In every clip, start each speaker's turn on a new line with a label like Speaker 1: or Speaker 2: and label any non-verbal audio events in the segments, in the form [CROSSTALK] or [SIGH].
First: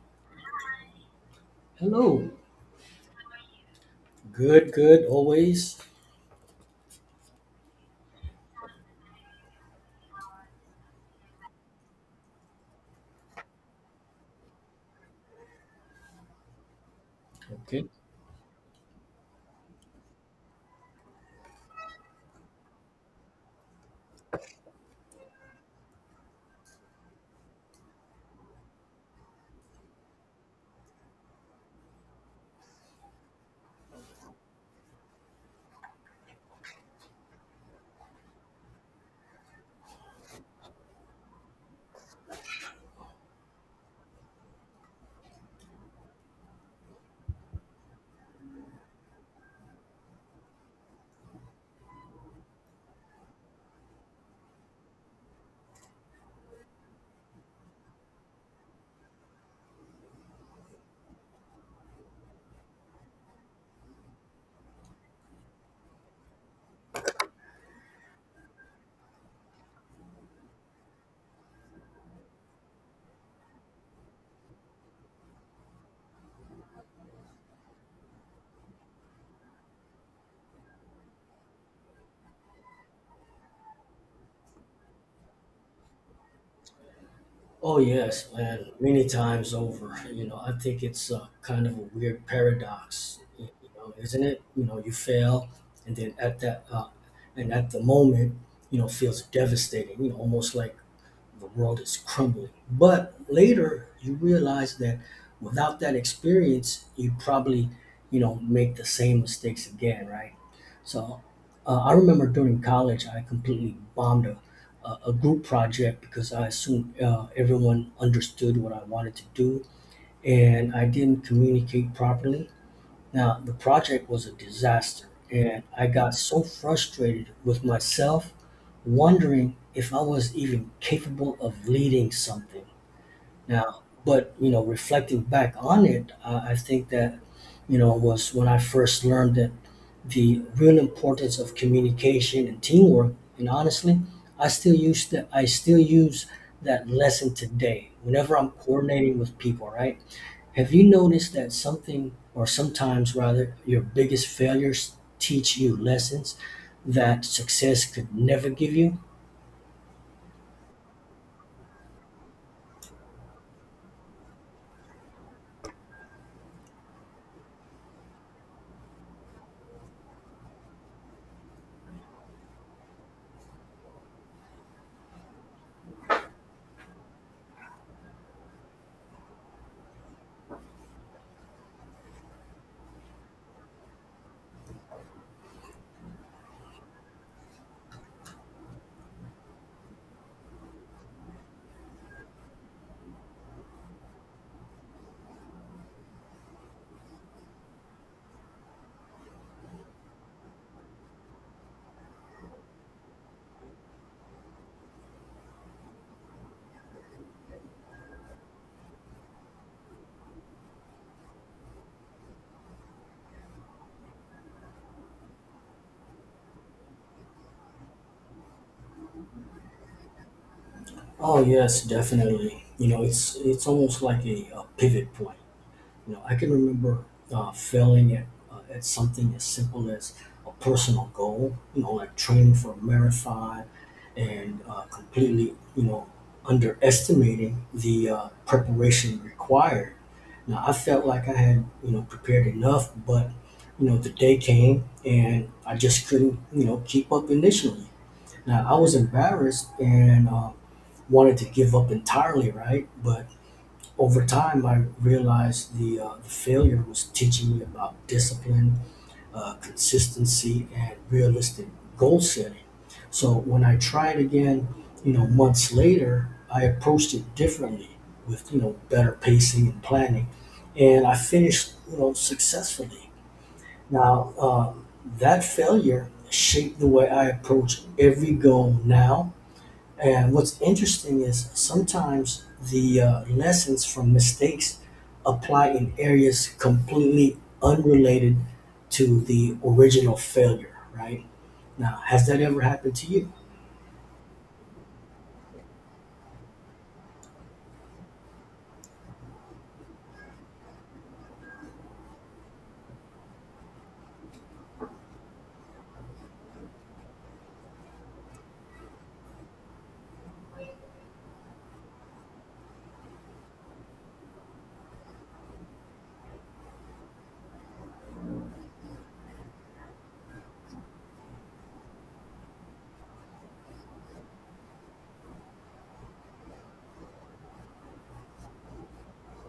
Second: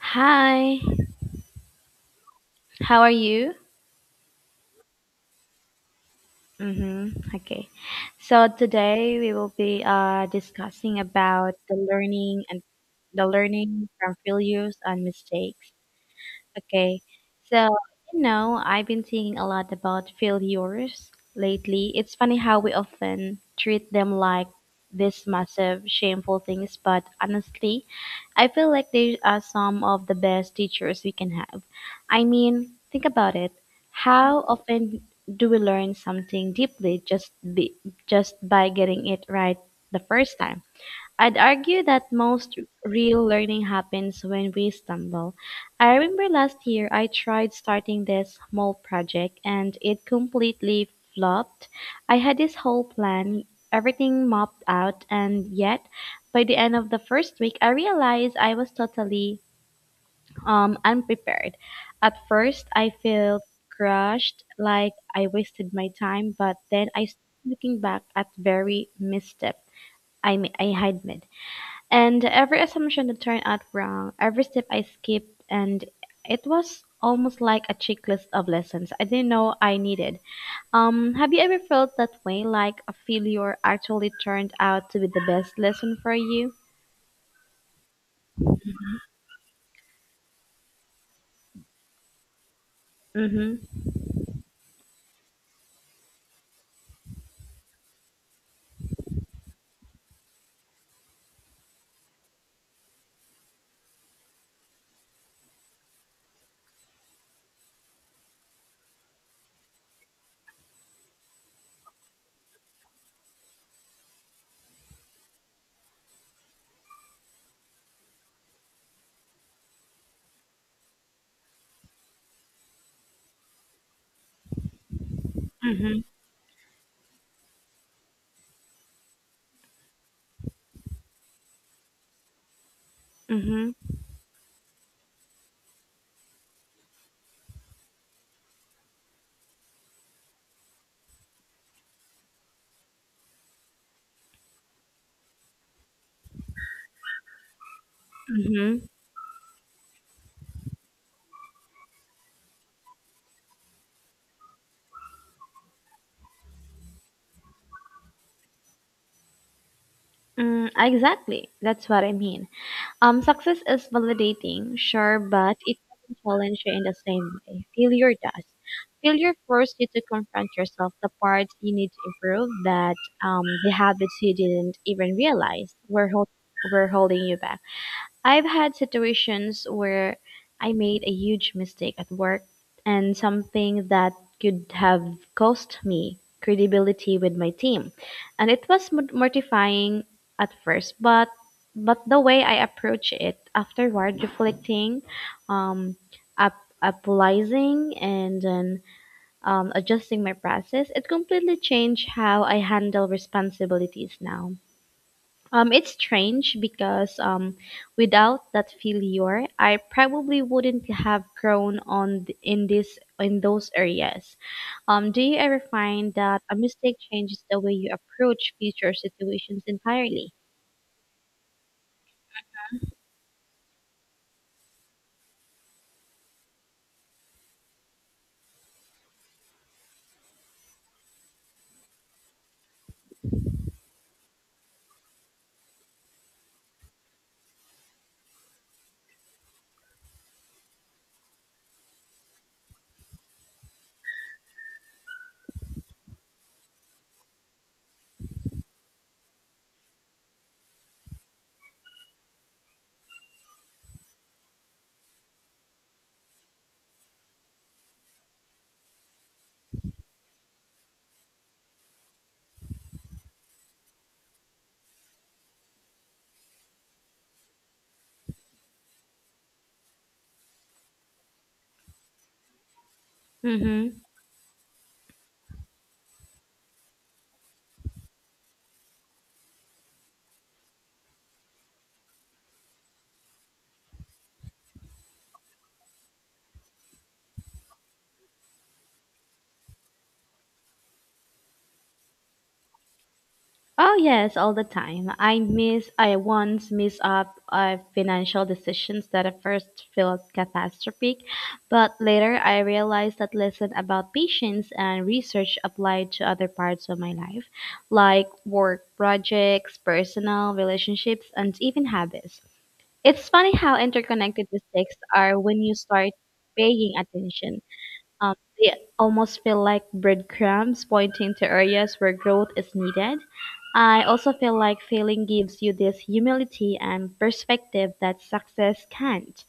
Speaker 1: Hi,
Speaker 2: Hello.
Speaker 1: how are you?
Speaker 2: Good, good, always.
Speaker 1: Mm-hmm. Okay. So today we will be discussing about the learning and the learning from failures and mistakes. Okay. So,
Speaker 2: Okay.
Speaker 1: I've been thinking a lot about failures lately. It's funny how we often treat them like these massive, shameful things, but honestly, I feel like they are some of the best teachers we can have. I mean, think about it. How often do we learn something deeply just by getting it right the first time? I'd argue that most real learning happens when we stumble. I remember last year I tried starting this small project and it completely flopped. I had this whole plan, everything mapped out, and yet by the end of the first week I realized I was totally unprepared. At first I felt crushed, like I wasted my time, but then I started looking back at very misstep I had made. And every assumption that turned out wrong, every step I skipped, and it was almost like a checklist of lessons I didn't know I needed. Have you ever felt that way, like a failure actually turned out to be the best lesson for you?
Speaker 2: Oh, yes, man, many times over. You know, I think it's kind of a weird paradox, you
Speaker 1: Mm-hmm.
Speaker 2: know, isn't it? You know, you fail, and at the moment, you know, feels devastating, you know, almost like the world is crumbling. But later you realize that without that experience, you probably, you know, make the same mistakes again, right? So I remember during college, I completely bombed a group project because I assumed everyone understood what I wanted to do, and I didn't communicate properly. Now, the project was a disaster, and I
Speaker 1: Mm-hmm.
Speaker 2: got so frustrated with myself, wondering if I was even capable of leading something.
Speaker 1: Mm-hmm.
Speaker 2: Now, but you know, reflecting back on it, I think that, you know, was when I first learned that the real importance of communication and teamwork. And honestly, I still use that. I still use that lesson today whenever I'm
Speaker 1: Mm-hmm.
Speaker 2: coordinating with people. Right, have you noticed that something, or sometimes rather, your biggest failures teach you lessons that success could never give you?
Speaker 1: Mm, exactly. That's what I mean. Success is validating, sure, but it doesn't challenge you in the same way. Failure does. Failure forces you to confront yourself, the parts you need to improve, that the habits you didn't even realize were holding you back. I've had situations where I made a huge mistake at work and something that could have cost me credibility with my team. And it was mortifying at first, but the way I approach it afterward, um, up, applying, and then adjusting my process, it completely changed how I handle responsibilities now. It's strange because without that failure, I probably wouldn't have grown on th- in this in those areas. Do you ever find that a mistake changes the way you approach future situations entirely?
Speaker 2: Oh yes, definitely. You know, it's almost like a, pivot point. You know, I can remember failing at something as simple as a personal goal. You know, like training for a marathon, and completely, you know, underestimating the preparation required. Now, I felt like I had, you know, prepared enough, but, you know, the day came and I just couldn't, you know, keep up initially. Now, I was embarrassed and wanted to give up entirely, right? But over time, I realized the, the failure was teaching me about discipline, consistency, and realistic goal setting. So when I tried again, you know, months later, I approached it differently with, you know, better pacing and planning. And I finished, you know, successfully.
Speaker 1: Mm-hmm.
Speaker 2: Now, that failure shaped the way I approach every goal now. And what's interesting is sometimes the lessons from mistakes apply in areas completely unrelated to the original failure, right? Now, has that ever happened to you?
Speaker 1: Oh yes, all the time. I once missed up financial decisions that at first felt catastrophic, but later I realized that lesson about patience and research applied to other parts of my life, like work projects, personal relationships, and even habits. It's funny how interconnected mistakes are when you start paying attention. They almost feel like breadcrumbs pointing to areas where growth is needed. I also feel like failing gives you this humility and perspective that success can't.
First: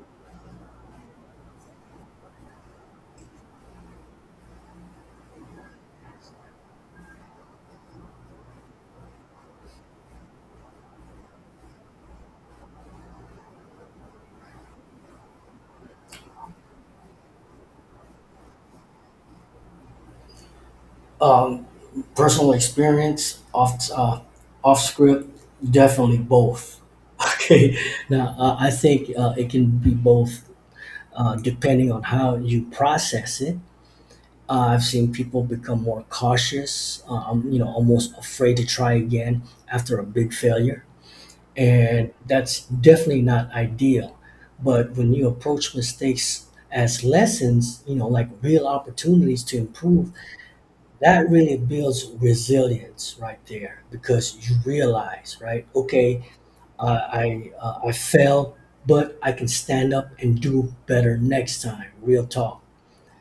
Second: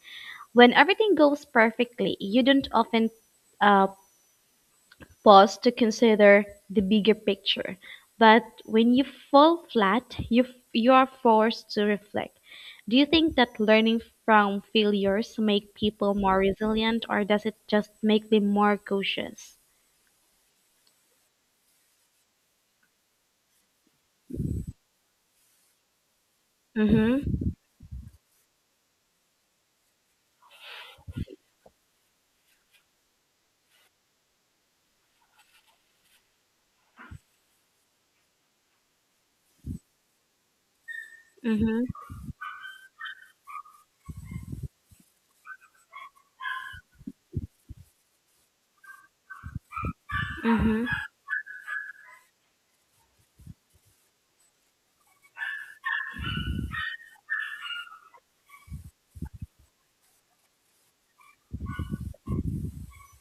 Speaker 1: When everything goes perfectly, you don't often uh, pause to consider the bigger picture. But when you fall flat, you are forced to reflect. Do you think that learning from failures make people more resilient, or does it just make them more cautious?
Speaker 2: Um, personal experience, off script, definitely both. [LAUGHS]
Speaker 1: Mhm,
Speaker 2: Okay, now I think it can be both, depending on how you process it. I've seen people become more cautious, you know, almost afraid to try again after a big failure.
Speaker 1: mhm,
Speaker 2: And that's definitely not ideal. But when you approach mistakes as lessons, you know, like real opportunities to improve,
Speaker 1: mhm,
Speaker 2: that really builds resilience right there, because you realize, right, okay, I fell, but I can stand up and do better next time. Real talk.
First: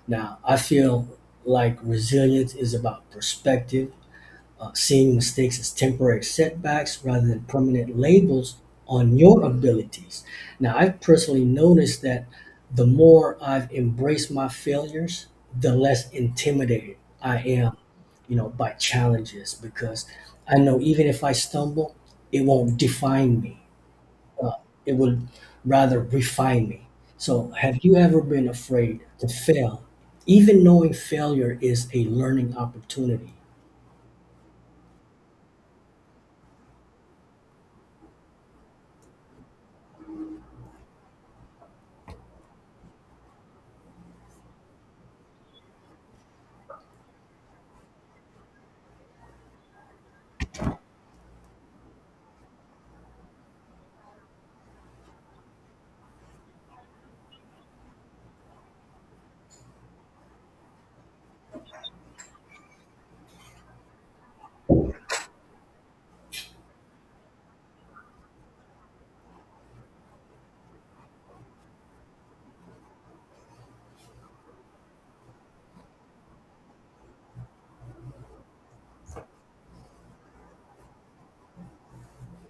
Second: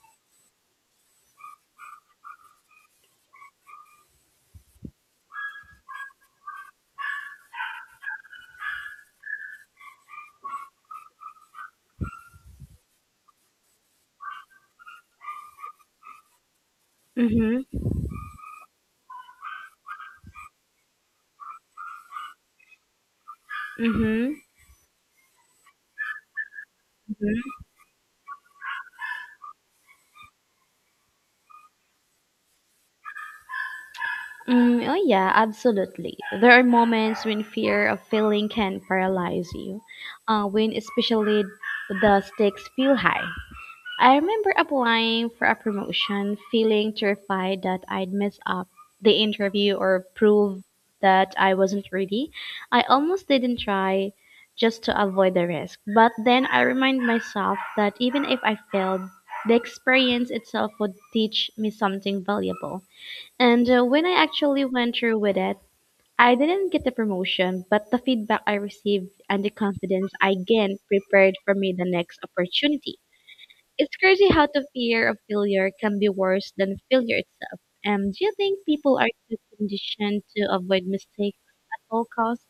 Speaker 2: Now, I feel like resilience is about perspective, seeing mistakes as temporary setbacks rather than permanent labels on your abilities. Now, I've personally noticed that the more I've embraced my failures, the less intimidated I
Speaker 1: mhm,
Speaker 2: am, you know, by challenges, because I know even if I stumble, it won't define me.
Speaker 1: mhm,
Speaker 2: uh, it would rather refine me. So,
Speaker 1: mhm.
Speaker 2: have you ever been afraid to fail, even knowing failure is a learning opportunity?
Speaker 1: Mm, oh yeah, absolutely. There are moments when fear of failing can paralyze you, when especially the stakes feel high. I remember applying for a promotion, feeling terrified that I'd mess up the interview or prove that I wasn't ready. I almost didn't try just to avoid the risk. But then I remind myself that even if I failed, the experience itself would teach me something valuable. And when I actually went through with it, I didn't get the promotion, but the feedback I received and the confidence I gained prepared for me the next opportunity. It's crazy how the fear of failure can be worse than failure itself. Do you think people are too conditioned to avoid mistakes at all costs?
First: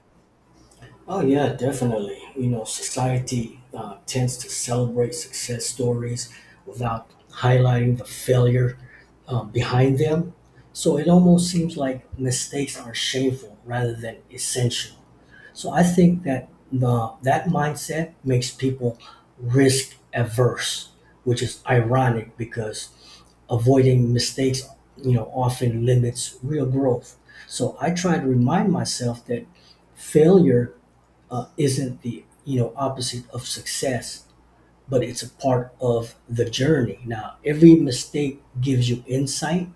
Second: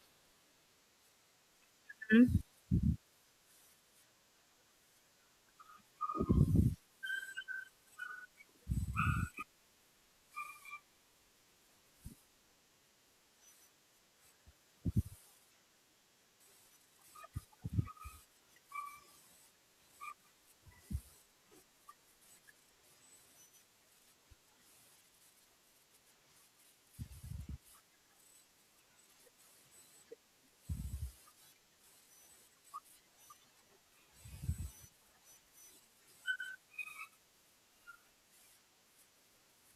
Speaker 2: Oh yeah, definitely.
Speaker 1: Mm.
Speaker 2: You know, society tends to celebrate success stories without highlighting the failure behind them. So it almost seems like mistakes are shameful rather than essential. So I think that the that mindset makes people risk averse, which is ironic because avoiding mistakes, you know, often limits real growth. So I try to remind myself that failure isn't the, you know, opposite of success, but it's a part of the journey. Now every mistake gives you insight,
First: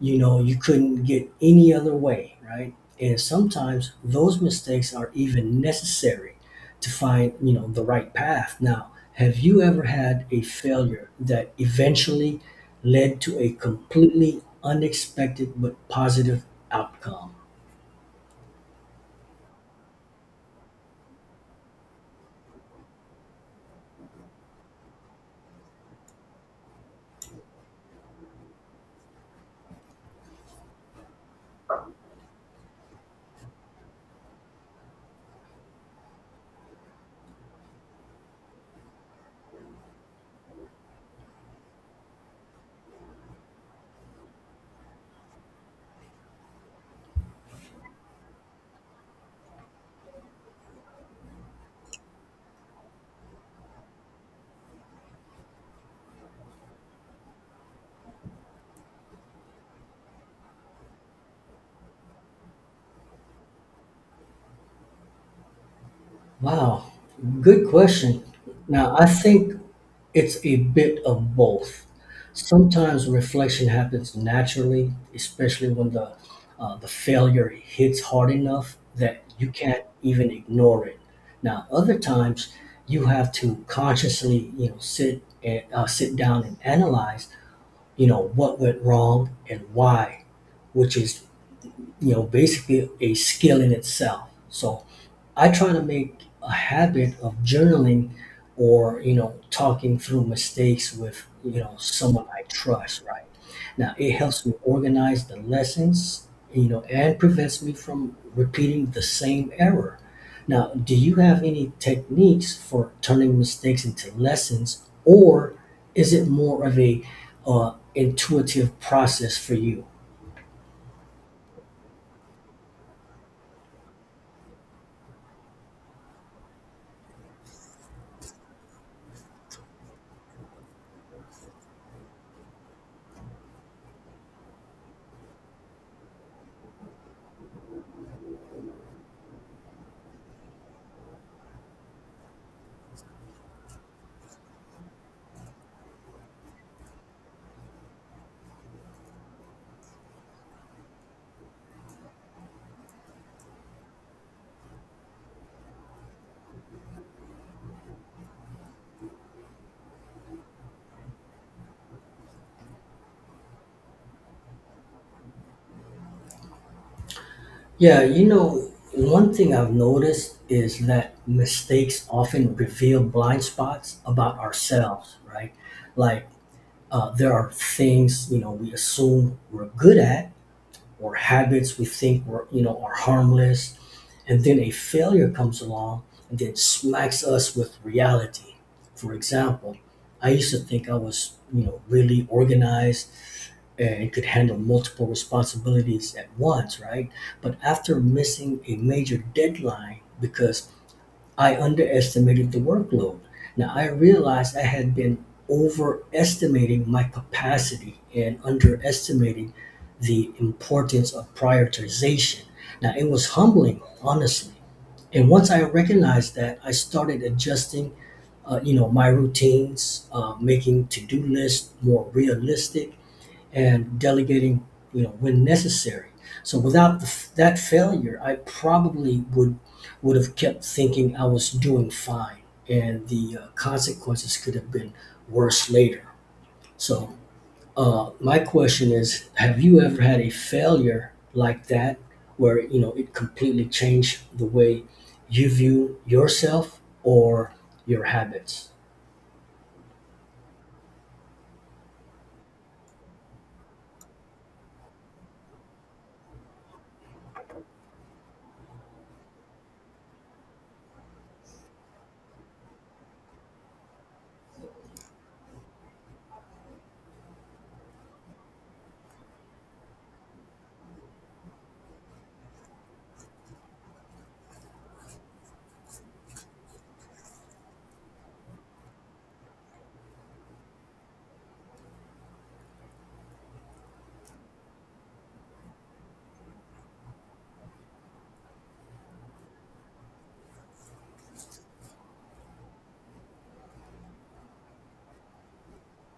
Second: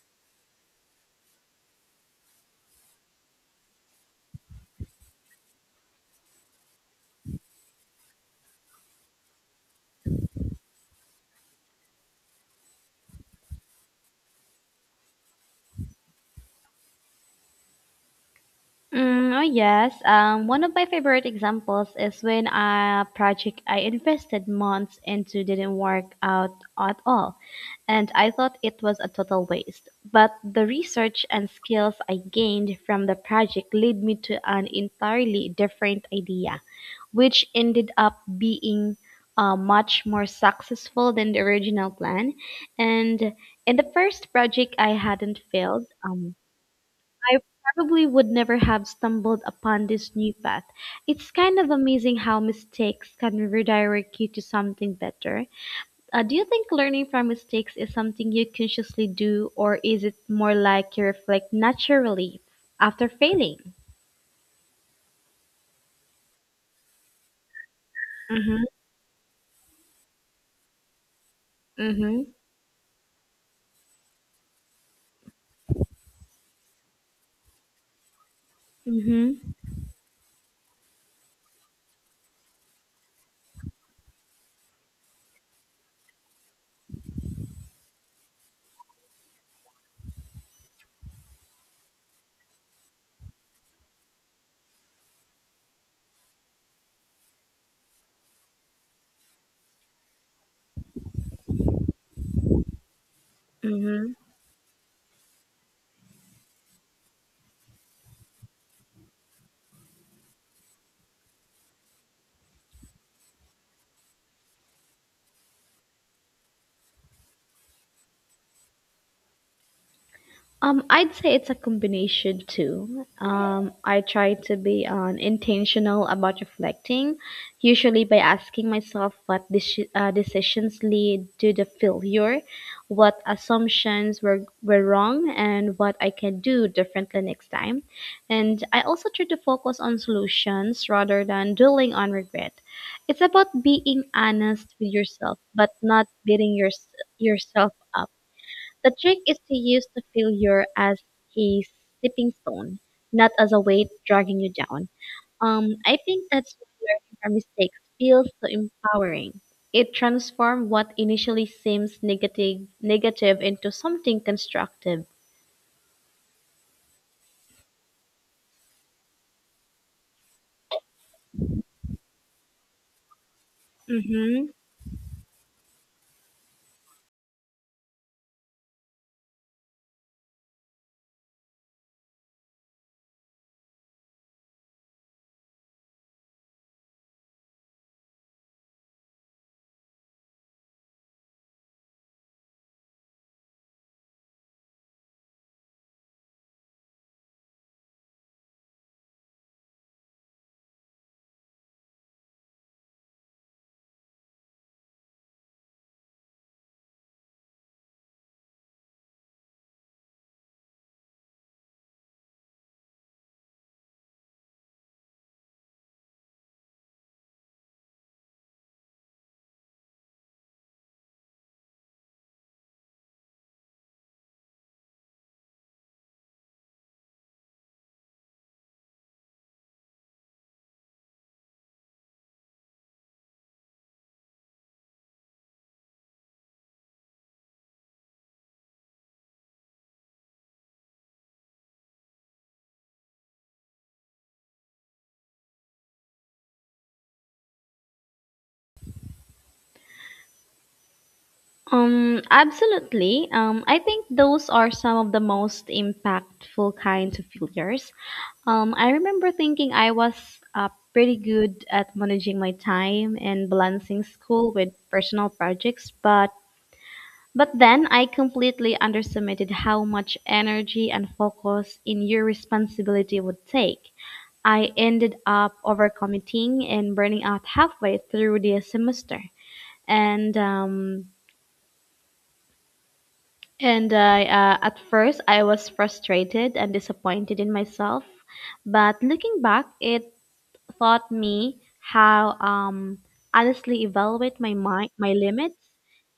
Speaker 2: you know, you couldn't get any other way, right? And sometimes those mistakes are even necessary to find, you know, the right path. Now, have you ever had a failure that eventually led to a completely unexpected but positive outcome?
Speaker 1: Mm, oh yes. One of my favorite examples is when a project I invested months into didn't work out at all, and I thought it was a total waste. But the research and skills I gained from the project led me to an entirely different idea, which ended up being much more successful than the original plan. And in the first project, I hadn't failed. I probably would never have stumbled upon this new path. It's kind of amazing how mistakes can redirect you to something better. Do you think learning from mistakes is something you consciously do, or is it more like you reflect naturally after failing?
Speaker 2: Wow, good question.
Speaker 1: Mm-hmm.
Speaker 2: Now I think it's a bit of both.
Speaker 1: Mm-hmm.
Speaker 2: Sometimes reflection happens naturally, especially when the failure hits hard enough that you
Speaker 1: Mm-hmm.
Speaker 2: can't even ignore it. Now, other times you have to consciously, you know, sit down and analyze, you know, what went wrong and why, which is, you know, basically a skill in itself. So I try to make a habit of journaling or, you know, talking through mistakes with, you know, someone I trust, right? Now,
Speaker 1: Mm-hmm.
Speaker 2: it helps me organize the lessons, you know, and prevents me from repeating the same error. Now, do you have any techniques for turning mistakes into lessons, or is it more of a intuitive process for you?
Speaker 1: I'd say it's a combination too. I try to be intentional about reflecting, usually by asking myself what decisions lead to the failure, what were wrong, and what I can do differently next time. And I also try to focus on solutions rather than dwelling on regret. It's about being honest with yourself, but not yourself up. The trick is to use the failure as a stepping stone, not as a weight dragging you down. I think that's why learning from mistakes feels so empowering. It transforms what initially seems negative into something constructive.
Speaker 2: Yeah, you know, one thing I've noticed is that mistakes often reveal blind spots about
Speaker 1: Mm-hmm.
Speaker 2: ourselves, right? Like, there are things, you know, we assume we're good at, or habits we think we're, you know, are harmless. And then a failure comes along and then smacks us with reality. For example, I used to think I was, you know, really organized and it could handle multiple responsibilities at once, right? But after missing a major deadline because I underestimated the workload, now I realized I had been overestimating my capacity and underestimating the importance of prioritization. Now it was humbling, honestly. And once I recognized that, I started adjusting, you know, my routines, making to-do lists more realistic, and delegating, you know, when necessary. So without that failure, I probably would have kept thinking I was doing fine, and the consequences could have been worse later. So my question is: have you ever had a failure like that, where, you know, it completely changed the way you view yourself or your habits?
Speaker 1: Absolutely. I think those are some of the most impactful kinds of failures. I remember thinking I was pretty good at managing my time and balancing school with personal projects, but then I completely underestimated how much energy and focus in your responsibility would take. I ended up overcommitting and burning out halfway through the semester. And um, And I, at first, I was frustrated and disappointed in myself. But looking back, it taught me how honestly evaluate my mind, my limits,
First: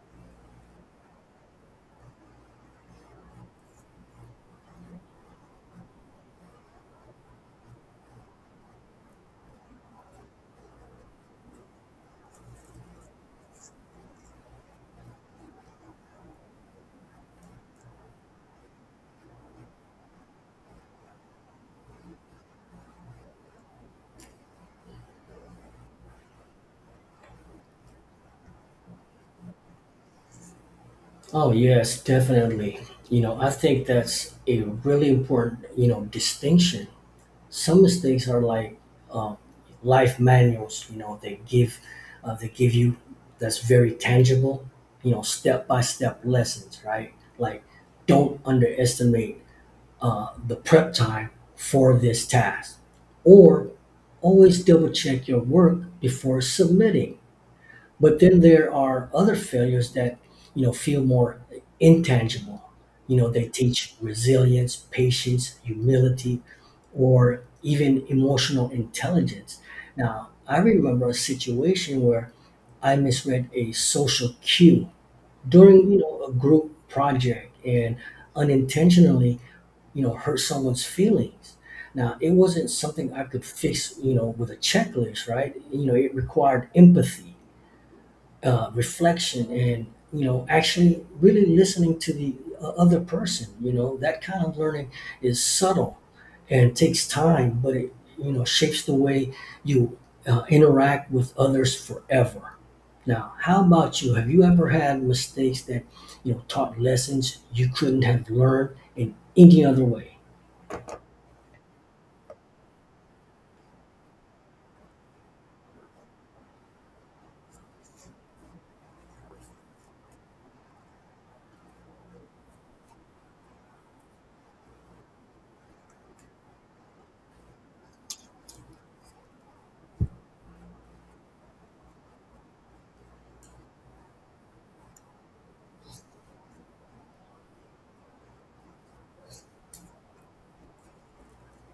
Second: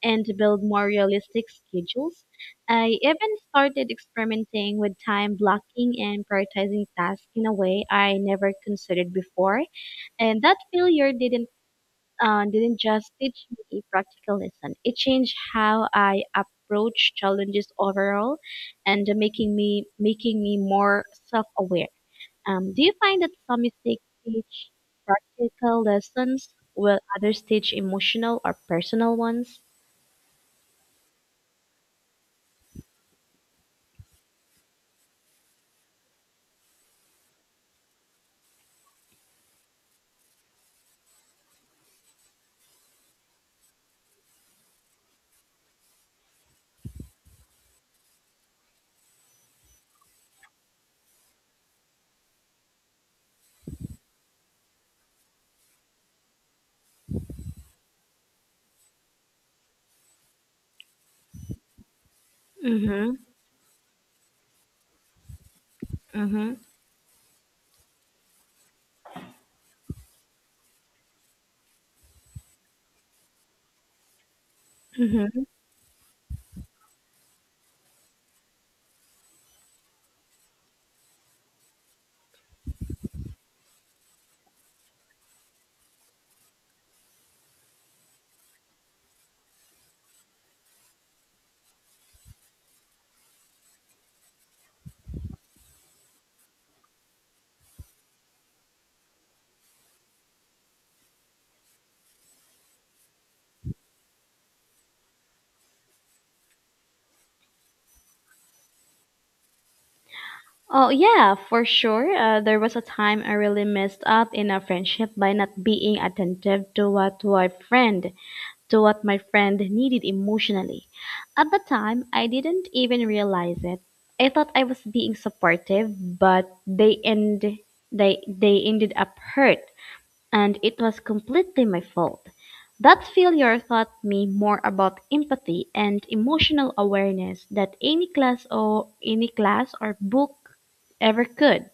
Speaker 1: and to build more realistic schedules. I even started experimenting with time blocking and prioritizing tasks in a way I never considered before. And that failure didn't just teach me a practical lesson. It changed how I approach challenges overall, and making me more self-aware. Do you find that some mistakes teach practical lessons, while others teach emotional or personal ones?
Speaker 2: Oh, yes, definitely. You know, I think that's a really important, you know, distinction. Some mistakes are like, um, life manuals, you know, they give you that's very tangible, you know, step-by-step lessons, right? Like, don't underestimate the prep time for this task, or always double check your work before submitting. But then there are other failures that, you know, feel more intangible.
Speaker 1: Mm-hmm.
Speaker 2: You know, they teach resilience, patience, humility,
Speaker 1: Mm-hmm.
Speaker 2: or even emotional intelligence. Now, I remember a situation where I misread a social cue
Speaker 1: Hmm.
Speaker 2: during, you know, a group project, and unintentionally, you know, hurt someone's feelings. Now, it wasn't something I could fix, you know, with a checklist, right? You know, it required empathy, reflection, and, you know, actually really listening to the other person. You know, that kind of learning is subtle and takes time, but it, you know, shapes the way you interact with others forever. Now, how about you? Have you ever had mistakes that, you know, taught lessons you couldn't have learned in any other way
Speaker 1: Oh yeah, for sure. There was a time I really messed up in a friendship by not being attentive to what my friend needed emotionally. At the time, I didn't even realize it. I thought I was being supportive, but they ended up hurt, and it was completely my fault. That failure taught me more about empathy and emotional awareness that any class or book ever could.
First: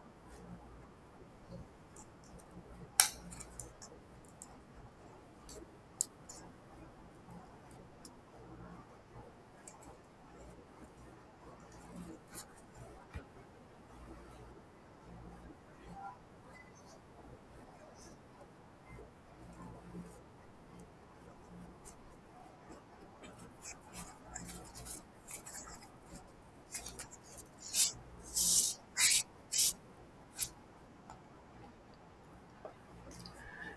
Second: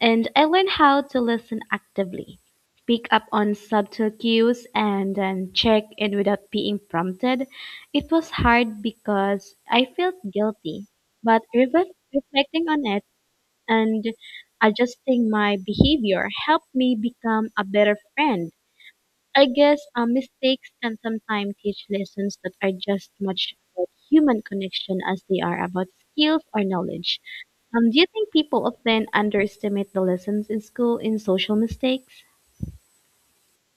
Speaker 1: And I learned how to listen actively, pick up on subtle cues, and then check in without being prompted. It was hard because I felt guilty, but reflecting on it and adjusting my behavior helped me become a better friend. I guess mistakes can sometimes teach lessons that are just much about human connection as they are about skills or knowledge. Do you think people often underestimate the lessons in school in social mistakes?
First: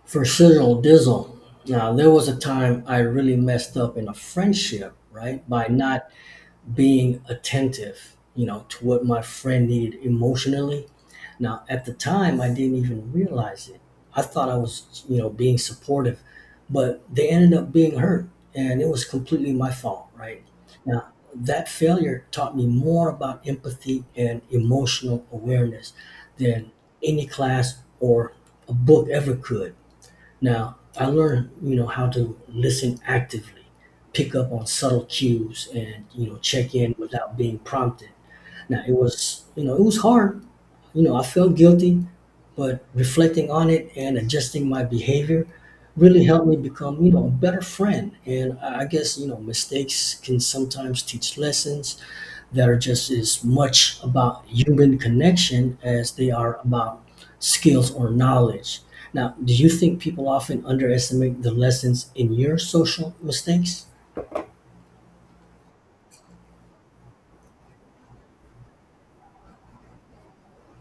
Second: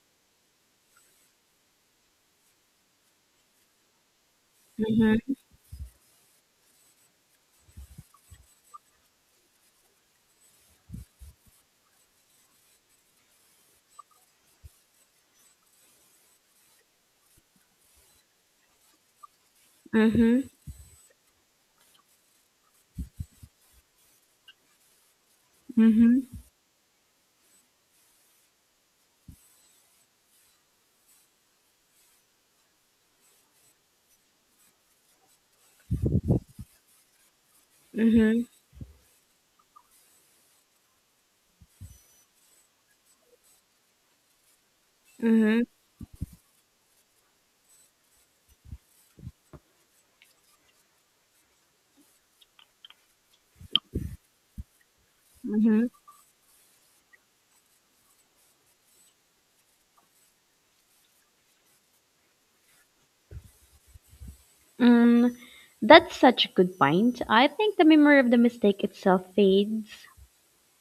Speaker 2: for Cyril Dizzle? Now, there was a time I really messed up in a friendship,
Speaker 1: Mm-hmm.
Speaker 2: right? By not being attentive, you know, to what my friend needed emotionally. Now, at the time, I didn't even realize it. I thought I was, you know, being supportive, but they ended up being hurt, and it was completely my fault, right?
Speaker 1: Mm-hmm.
Speaker 2: Now, that failure taught me more about empathy and emotional awareness
Speaker 1: Mm-hmm.
Speaker 2: than any class or a book ever could. Now, I learned, you know, how to listen actively, pick up on subtle cues, and, you know, check in without being prompted.
Speaker 1: Mm-hmm.
Speaker 2: Now, it was, you know, it was hard. You know, I felt guilty, but reflecting on it and adjusting my behavior
Speaker 1: Mm-hmm.
Speaker 2: really helped me become, you know, a better friend. And I guess, you know, mistakes can sometimes teach lessons that are just as much about human connection
Speaker 1: Mm-hmm.
Speaker 2: as they are about skills or knowledge. Now, do you think people often underestimate the lessons in your social mistakes?
Speaker 1: Mm, that's such a good point. I think the memory of the mistake itself fades,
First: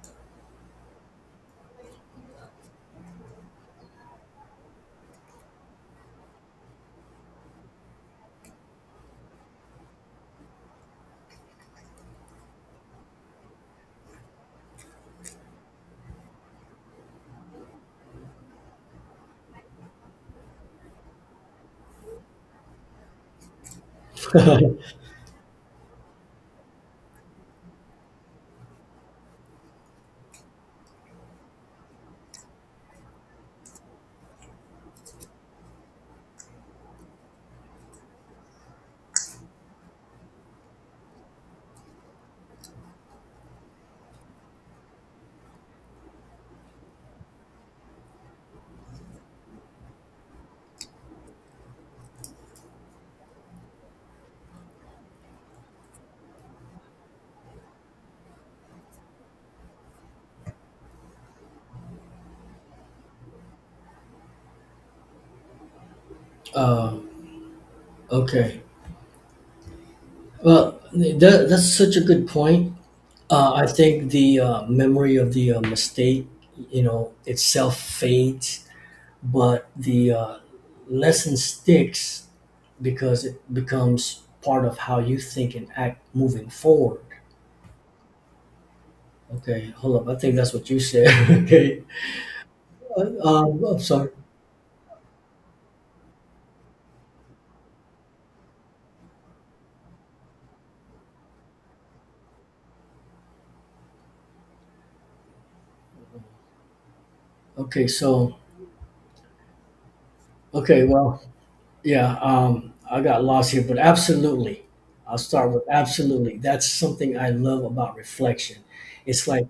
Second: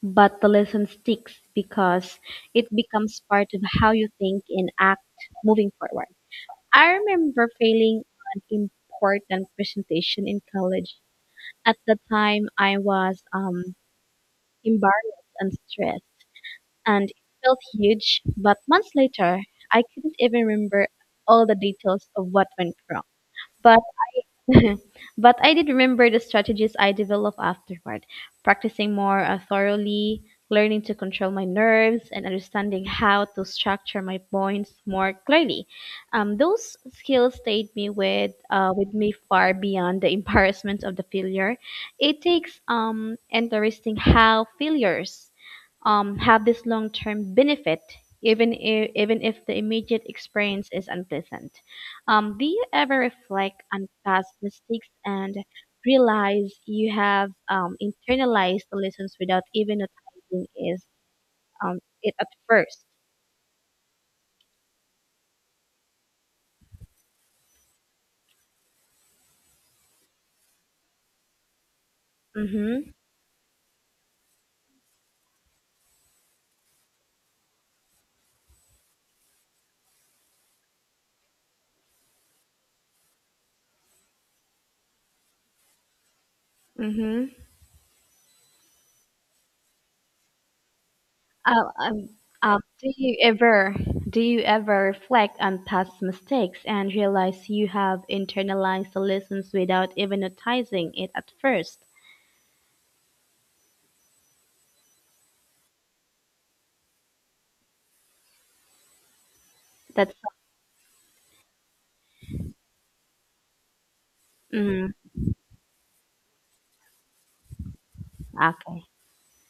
Speaker 1: but the lesson sticks because it becomes part of how you think and act moving forward. I remember failing an important presentation in college. At the time, I was embarrassed and stressed, and it felt huge. But months later, I couldn't even remember all the details of what went wrong. But [LAUGHS]
Speaker 2: [LAUGHS]
Speaker 1: but I did remember the strategies I developed afterward, practicing more thoroughly, learning to control my nerves, and understanding how to structure my points more clearly. Those skills stayed me with me far beyond the [LAUGHS] embarrassment of the failure. It takes interesting how failures have this long-term benefit, even if the immediate experience is unpleasant. Do you ever reflect on past mistakes and realize you have internalized the lessons without even noticing is it at first?
Speaker 2: Um, okay. Well, that's such a good point.
Speaker 1: Mm-hmm.
Speaker 2: I think the memory of the mistake, you know, itself fades, but the lesson sticks because it becomes part of how you think and act moving forward.
Speaker 1: Mm-hmm.
Speaker 2: Okay, hold up. I think that's what you said. [LAUGHS]
Speaker 1: Uh,
Speaker 2: Okay.
Speaker 1: um, do you ever
Speaker 2: I'm sorry.
Speaker 1: do you ever reflect on past mistakes and realize you have internalized the lessons without even noticing it at first?
Speaker 2: Okay, so,
Speaker 1: That's
Speaker 2: okay, well, yeah, I got lost here, but absolutely.
Speaker 1: mm.
Speaker 2: I'll start with absolutely. That's something I love about reflection.
Speaker 1: Okay.
Speaker 2: It's like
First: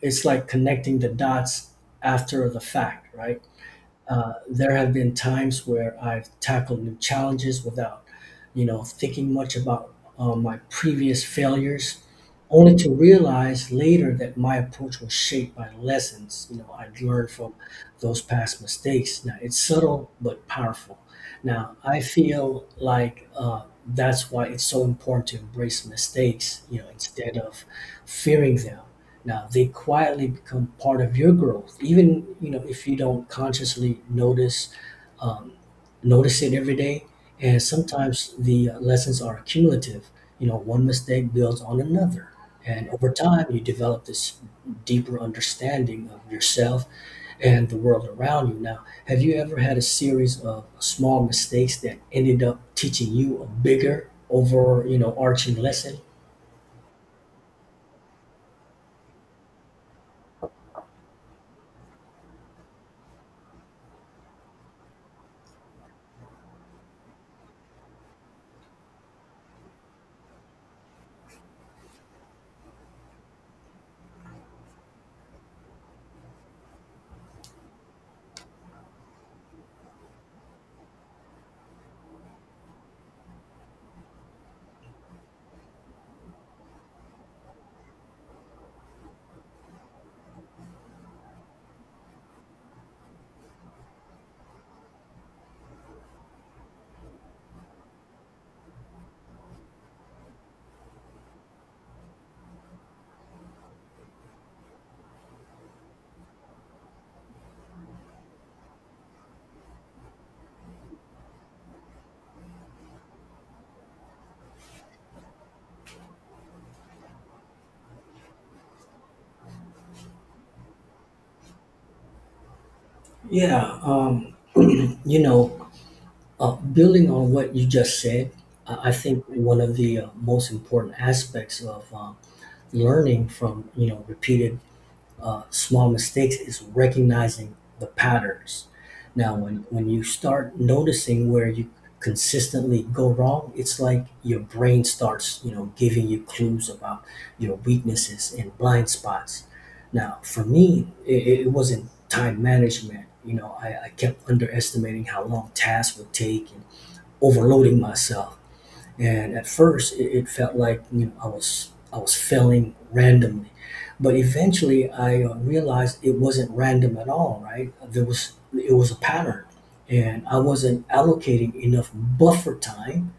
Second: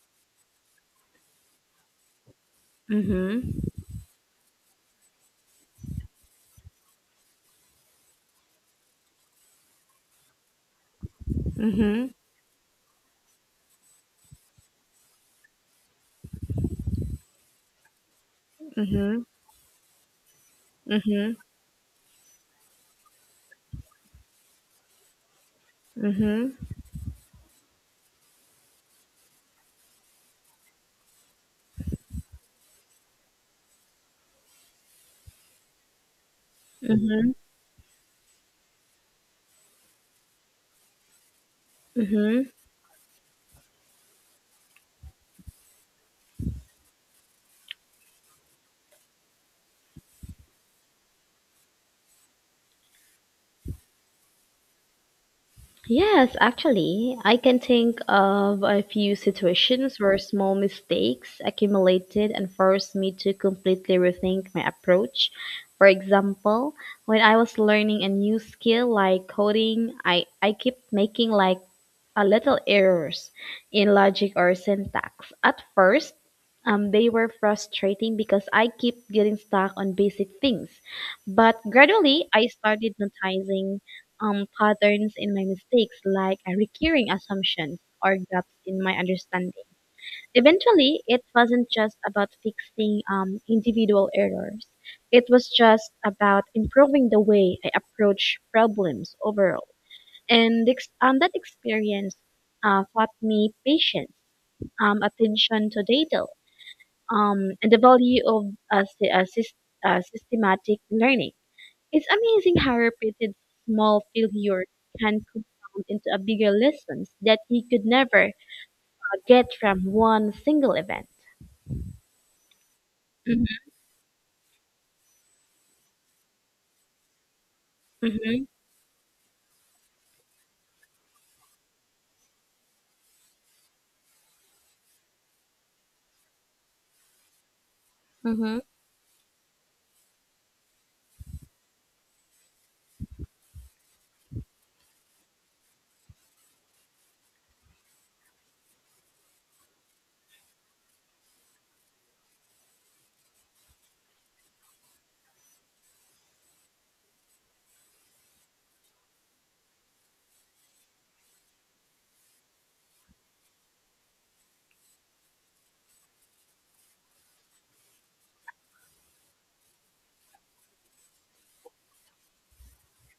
Speaker 2: it's like connecting the dots after the fact, right?
Speaker 1: Mhm.
Speaker 2: There have been times where I've tackled new challenges without, you know, thinking much about my previous failures,
Speaker 1: Mhm.
Speaker 2: only to realize later that my approach was shaped by lessons, you know, I'd learned from those past
Speaker 1: Mhm.
Speaker 2: mistakes. Now it's subtle but powerful.
Speaker 1: Mhm.
Speaker 2: Now I feel like, that's why it's so important to embrace
Speaker 1: Mhm.
Speaker 2: mistakes, you know, instead of fearing them. Now they quietly become part of your growth, even, you know, if you don't consciously notice, um, notice it every day.
Speaker 1: Mhm.
Speaker 2: And sometimes the lessons are cumulative, you know, one mistake builds on another,
Speaker 1: Mhm.
Speaker 2: and over time, you develop this deeper understanding of yourself and the world around you. Now, have you ever had a series of small mistakes that ended up teaching you a bigger, arching lesson?
Speaker 1: Yes, actually, I can think of a few situations where small mistakes accumulated and forced me to completely rethink my approach. For example, when I was learning a new skill like coding, I kept making like little errors in logic or syntax. At first, they were frustrating because I keep getting stuck on basic things. But gradually, I started noticing patterns in my mistakes, like a recurring assumptions or gaps in my understanding. Eventually, it wasn't just about fixing individual errors. It was just about improving the way I approach problems overall. And that experience taught me patience, attention to detail, and the value of systematic learning. It's amazing how repeated small failures can compound into a bigger lessons that he could never get from one single event. Hmm.
Speaker 2: Yeah, [CLEARS THROAT] you know, building on what you just said,
Speaker 1: Hmm.
Speaker 2: I think one of the most important aspects of learning from repeated small mistakes is recognizing the
Speaker 1: Hmm.
Speaker 2: patterns. Now, when you start noticing where you consistently go wrong, it's like your brain starts, giving you clues about your weaknesses and blind spots. Now, for me, it wasn't time management. I kept underestimating how long tasks would take and overloading myself, and at first, it felt like I was failing randomly, but eventually I realized it wasn't random at all. Right? There was it was a pattern, and I wasn't allocating enough buffer time,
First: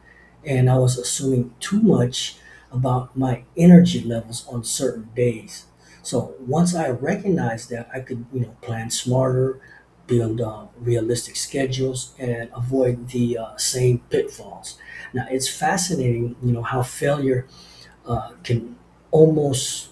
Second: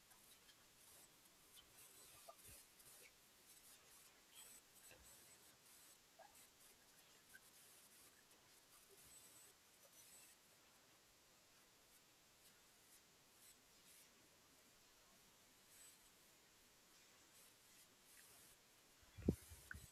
Speaker 2: and I was assuming too much about my energy levels on certain days. So once I recognized that, I could plan smarter, build realistic schedules, and avoid the same pitfalls. Now it's fascinating, how failure can almost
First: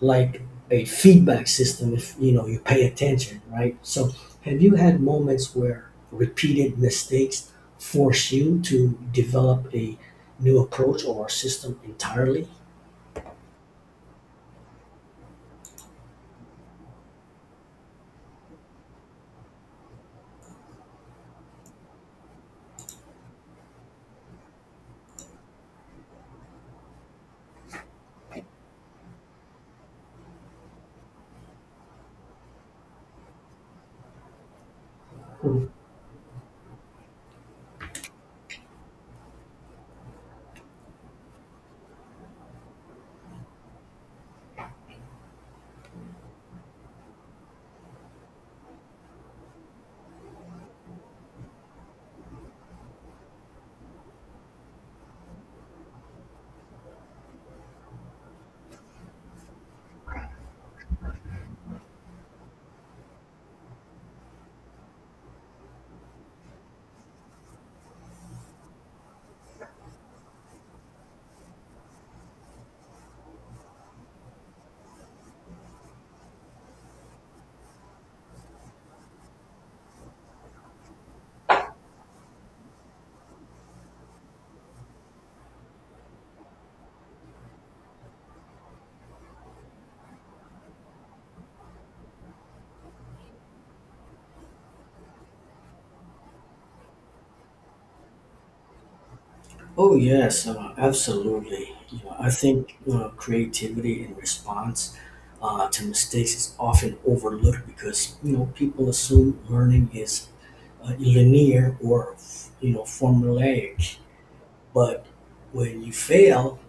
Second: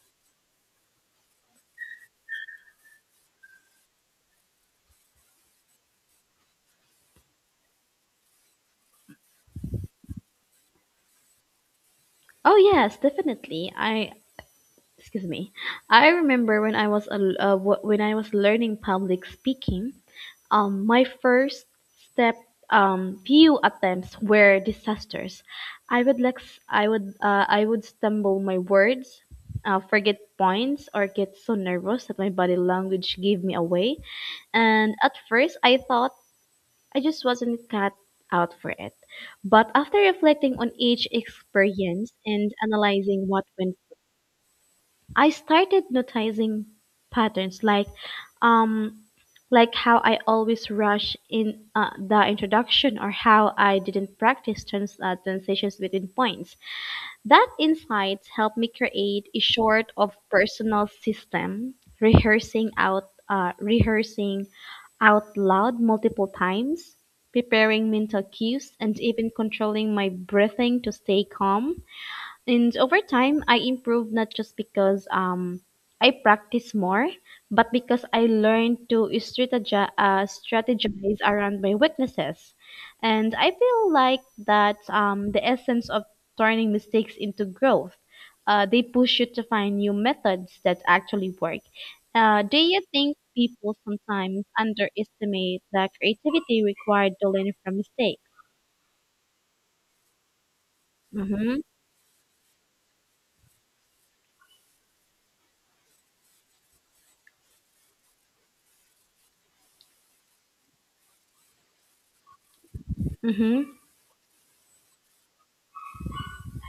Speaker 2: like a feedback system if you pay attention, right? So have you had moments where repeated mistakes force you to develop a new approach or system entirely?
Speaker 1: Oh yes, definitely. I excuse me. I remember when I was a, wh- when I was learning public speaking. My first step few attempts were disasters. I would like s- i would uh, i would stumble my words, forget points, or get so nervous that my body language gave me away. And at first I thought I just wasn't cut out for it. But after reflecting on each experience and analyzing what went, I started noticing patterns, um like how I always rush in the introduction or how I didn't practice transitions between points. That insight helped me create a sort of personal system: rehearsing out loud multiple times, preparing mental cues, and even controlling my breathing to stay calm. And over time, I improved not just because I practice more, but because I learned to strategize around my weaknesses. And I feel like that's the essence of turning mistakes into growth. They push you to find new methods that actually work. Do you think people sometimes underestimate the creativity required to learn from mistakes?
Speaker 2: Oh yes,
Speaker 1: Mm-hmm,
Speaker 2: absolutely. You know, I think creativity in response to mistakes is often overlooked because people assume learning is linear or
Speaker 1: mm-hmm,
Speaker 2: formulaic. But when you fail,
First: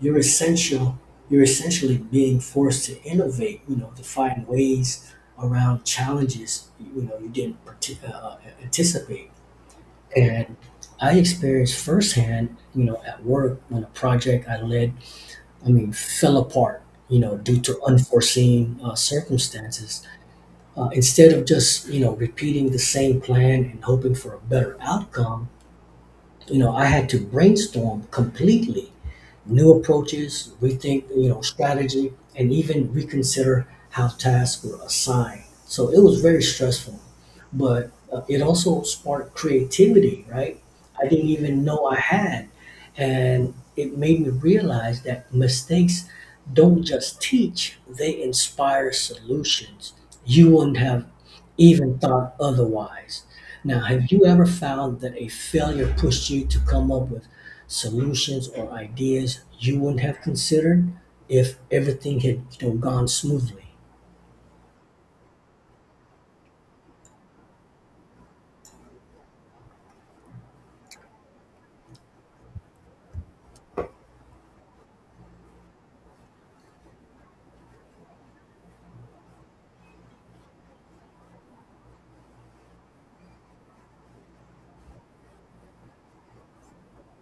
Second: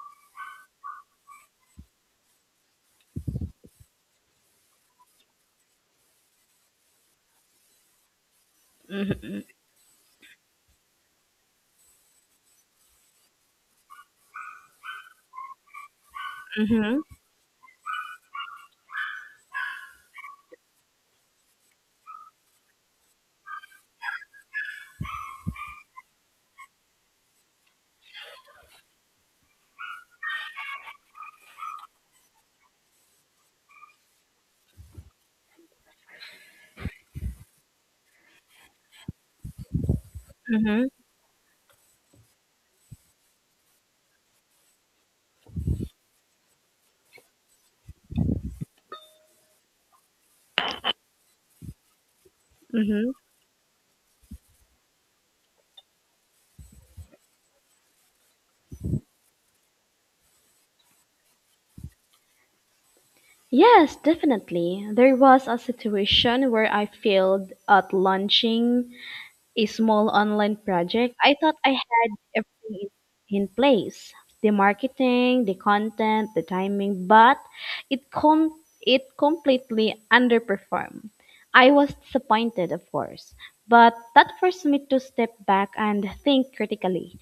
Speaker 2: you're essential. You're essentially being forced to innovate. You know, to find ways around challenges. You know, you didn't anticipate.
Speaker 1: mm-hmm,
Speaker 2: And I experienced firsthand. You know, at work when a project I led, I mean, fell apart.
Speaker 1: mm-hmm,
Speaker 2: You know, due to unforeseen circumstances. Instead of just repeating the same plan and hoping for a better outcome, you know, I had to brainstorm completely new approaches, rethink strategy, and even reconsider how tasks were assigned. So it was very stressful, but it also sparked creativity. Right,
Speaker 1: mm-hmm.
Speaker 2: I didn't even know I had, and it made me realize that mistakes don't just teach; they inspire solutions. You wouldn't have even thought
Speaker 1: Mm-hmm.
Speaker 2: otherwise. Now, have you ever found that a failure pushed you to come up with solutions or ideas you wouldn't have considered if everything had, gone smoothly?
Speaker 1: Yes, definitely. There was a situation where I failed at launching a small online project. I thought I had everything in place. The marketing, the content, the timing, but it com- it completely underperformed. I was disappointed, of course, but that forced me to step back and think critically.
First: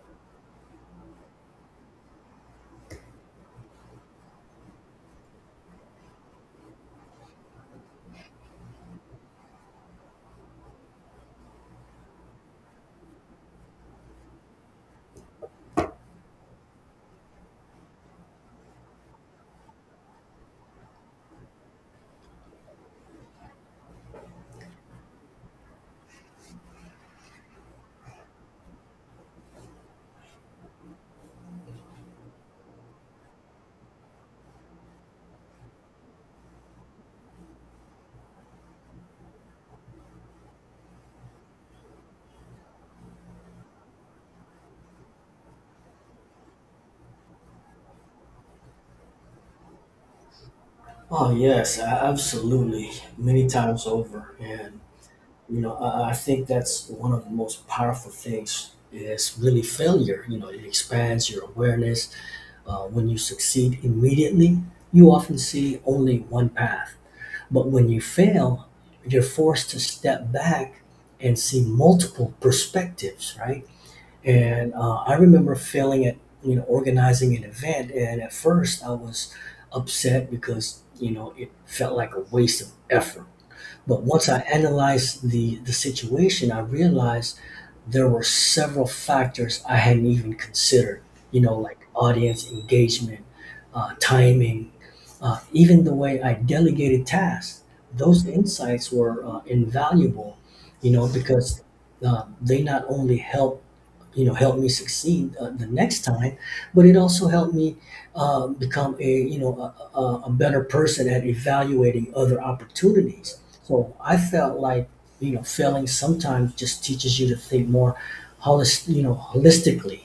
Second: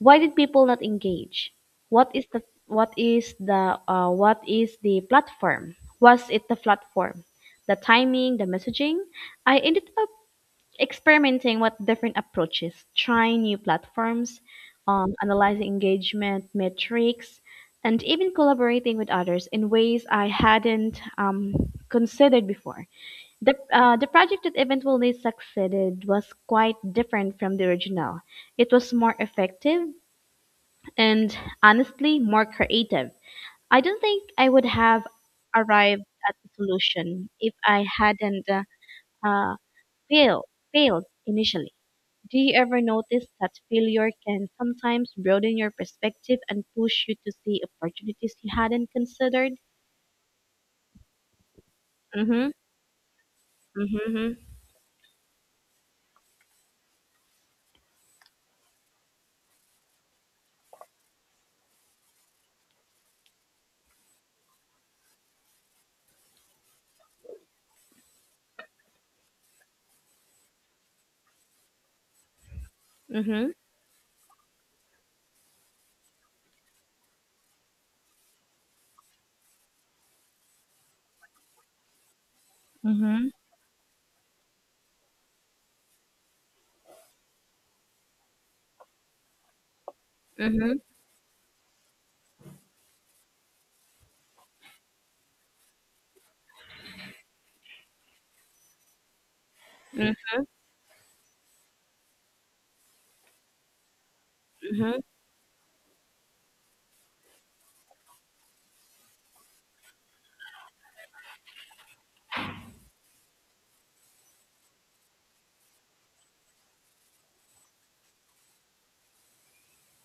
Speaker 1: Why did people not engage? What is the what is the what is the platform? Was it the platform? The timing, the messaging? I ended up experimenting with different approaches, trying new platforms, analyzing engagement metrics, and even collaborating with others in ways I hadn't considered before. The project that eventually succeeded was quite different from the original. It was more effective and honestly more creative. I don't think I would have arrived at the solution if I hadn't uh, failed, failed initially. Do you ever notice that failure can sometimes broaden your perspective and push you to see opportunities you hadn't considered?
Speaker 2: Oh yes,
Speaker 1: Mhm.
Speaker 2: absolutely. Many times over,
Speaker 1: Mhm.
Speaker 2: and I think that's one of the most powerful things. Is really failure. You know, it expands your awareness. When you succeed immediately, you often see only one path. But when you fail, you're forced to step back and see multiple perspectives,
Speaker 1: Mhm.
Speaker 2: right? And I remember feeling it, you know, organizing an event. And at first, I was upset because, you know, it felt like a waste of effort.
Speaker 1: Mhm.
Speaker 2: But once I analyzed the situation, I realized there were several factors I hadn't even
Speaker 1: Mhm.
Speaker 2: considered, you know, like audience engagement, timing, even the way I delegated tasks. Those insights were
Speaker 1: Mhm.
Speaker 2: invaluable, you know, because they not only help you know help me
Speaker 1: Mhm.
Speaker 2: succeed the next time, but it also helped me become a a better person at evaluating other opportunities. So I felt like failing sometimes just teaches you to think more holistically,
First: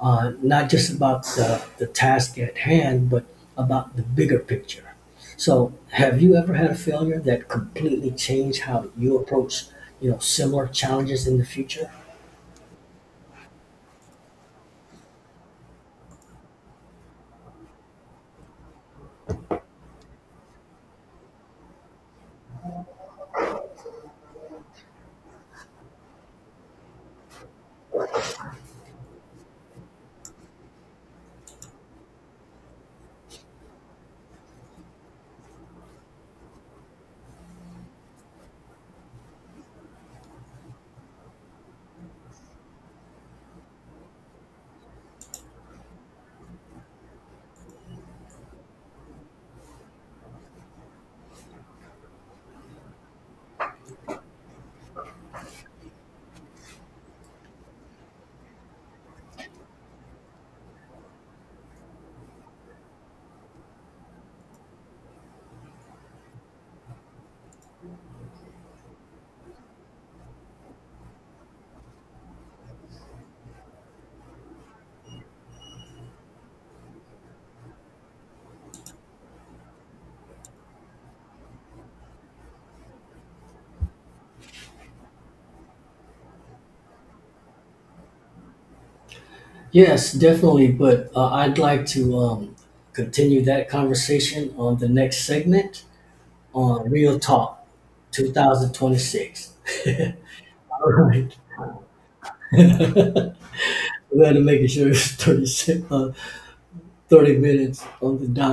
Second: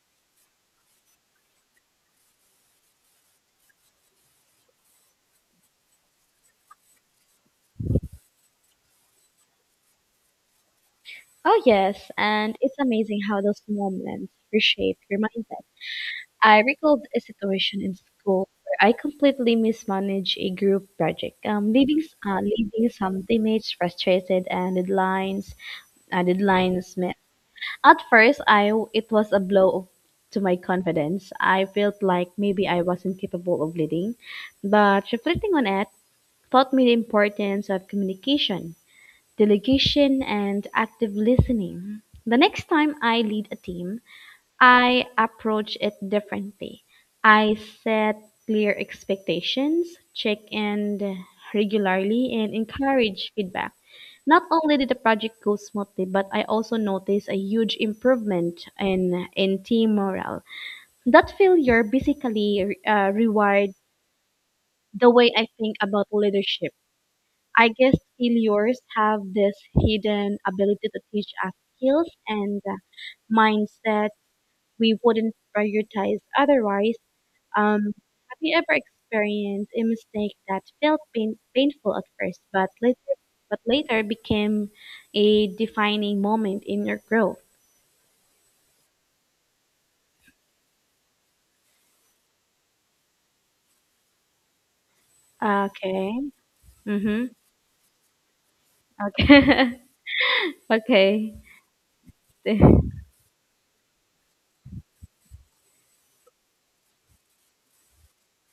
Speaker 2: not just about the task at hand, but about the bigger picture. So have you ever had a failure that completely changed how you approach similar challenges in the
Speaker 1: Oh
Speaker 2: future?
Speaker 1: yes, and it's amazing how those moments reshape your mindset. I recalled a situation in school where I completely mismanaged a group project, leaving leaving some teammates frustrated and deadlines At first I it was a blow to my confidence. I felt like maybe I wasn't capable of leading, but reflecting on it taught me the importance of communication, delegation, and active listening. The next time I lead a team, I approach it differently. I set clear expectations, check in regularly, and encourage feedback. Not only did the project go smoothly, but I also noticed a huge improvement in team morale. That failure basically rewired the way I think about leadership. I guess failures have this hidden ability to teach us skills and mindset we wouldn't prioritize otherwise. Um, have you ever experienced a mistake that felt painful at first, but later became a defining moment in your growth?
Speaker 2: Yes, definitely. But I'd like to continue that conversation on the next segment
Speaker 1: Okay.
Speaker 2: on Real
Speaker 1: Mm-hmm.
Speaker 2: Talk 2026.
Speaker 1: Okay.
Speaker 2: [LAUGHS]
Speaker 1: [LAUGHS]
Speaker 2: All
Speaker 1: Okay.
Speaker 2: right.
Speaker 1: [LAUGHS]
Speaker 2: We had to make it sure it was 30 minutes on the dot.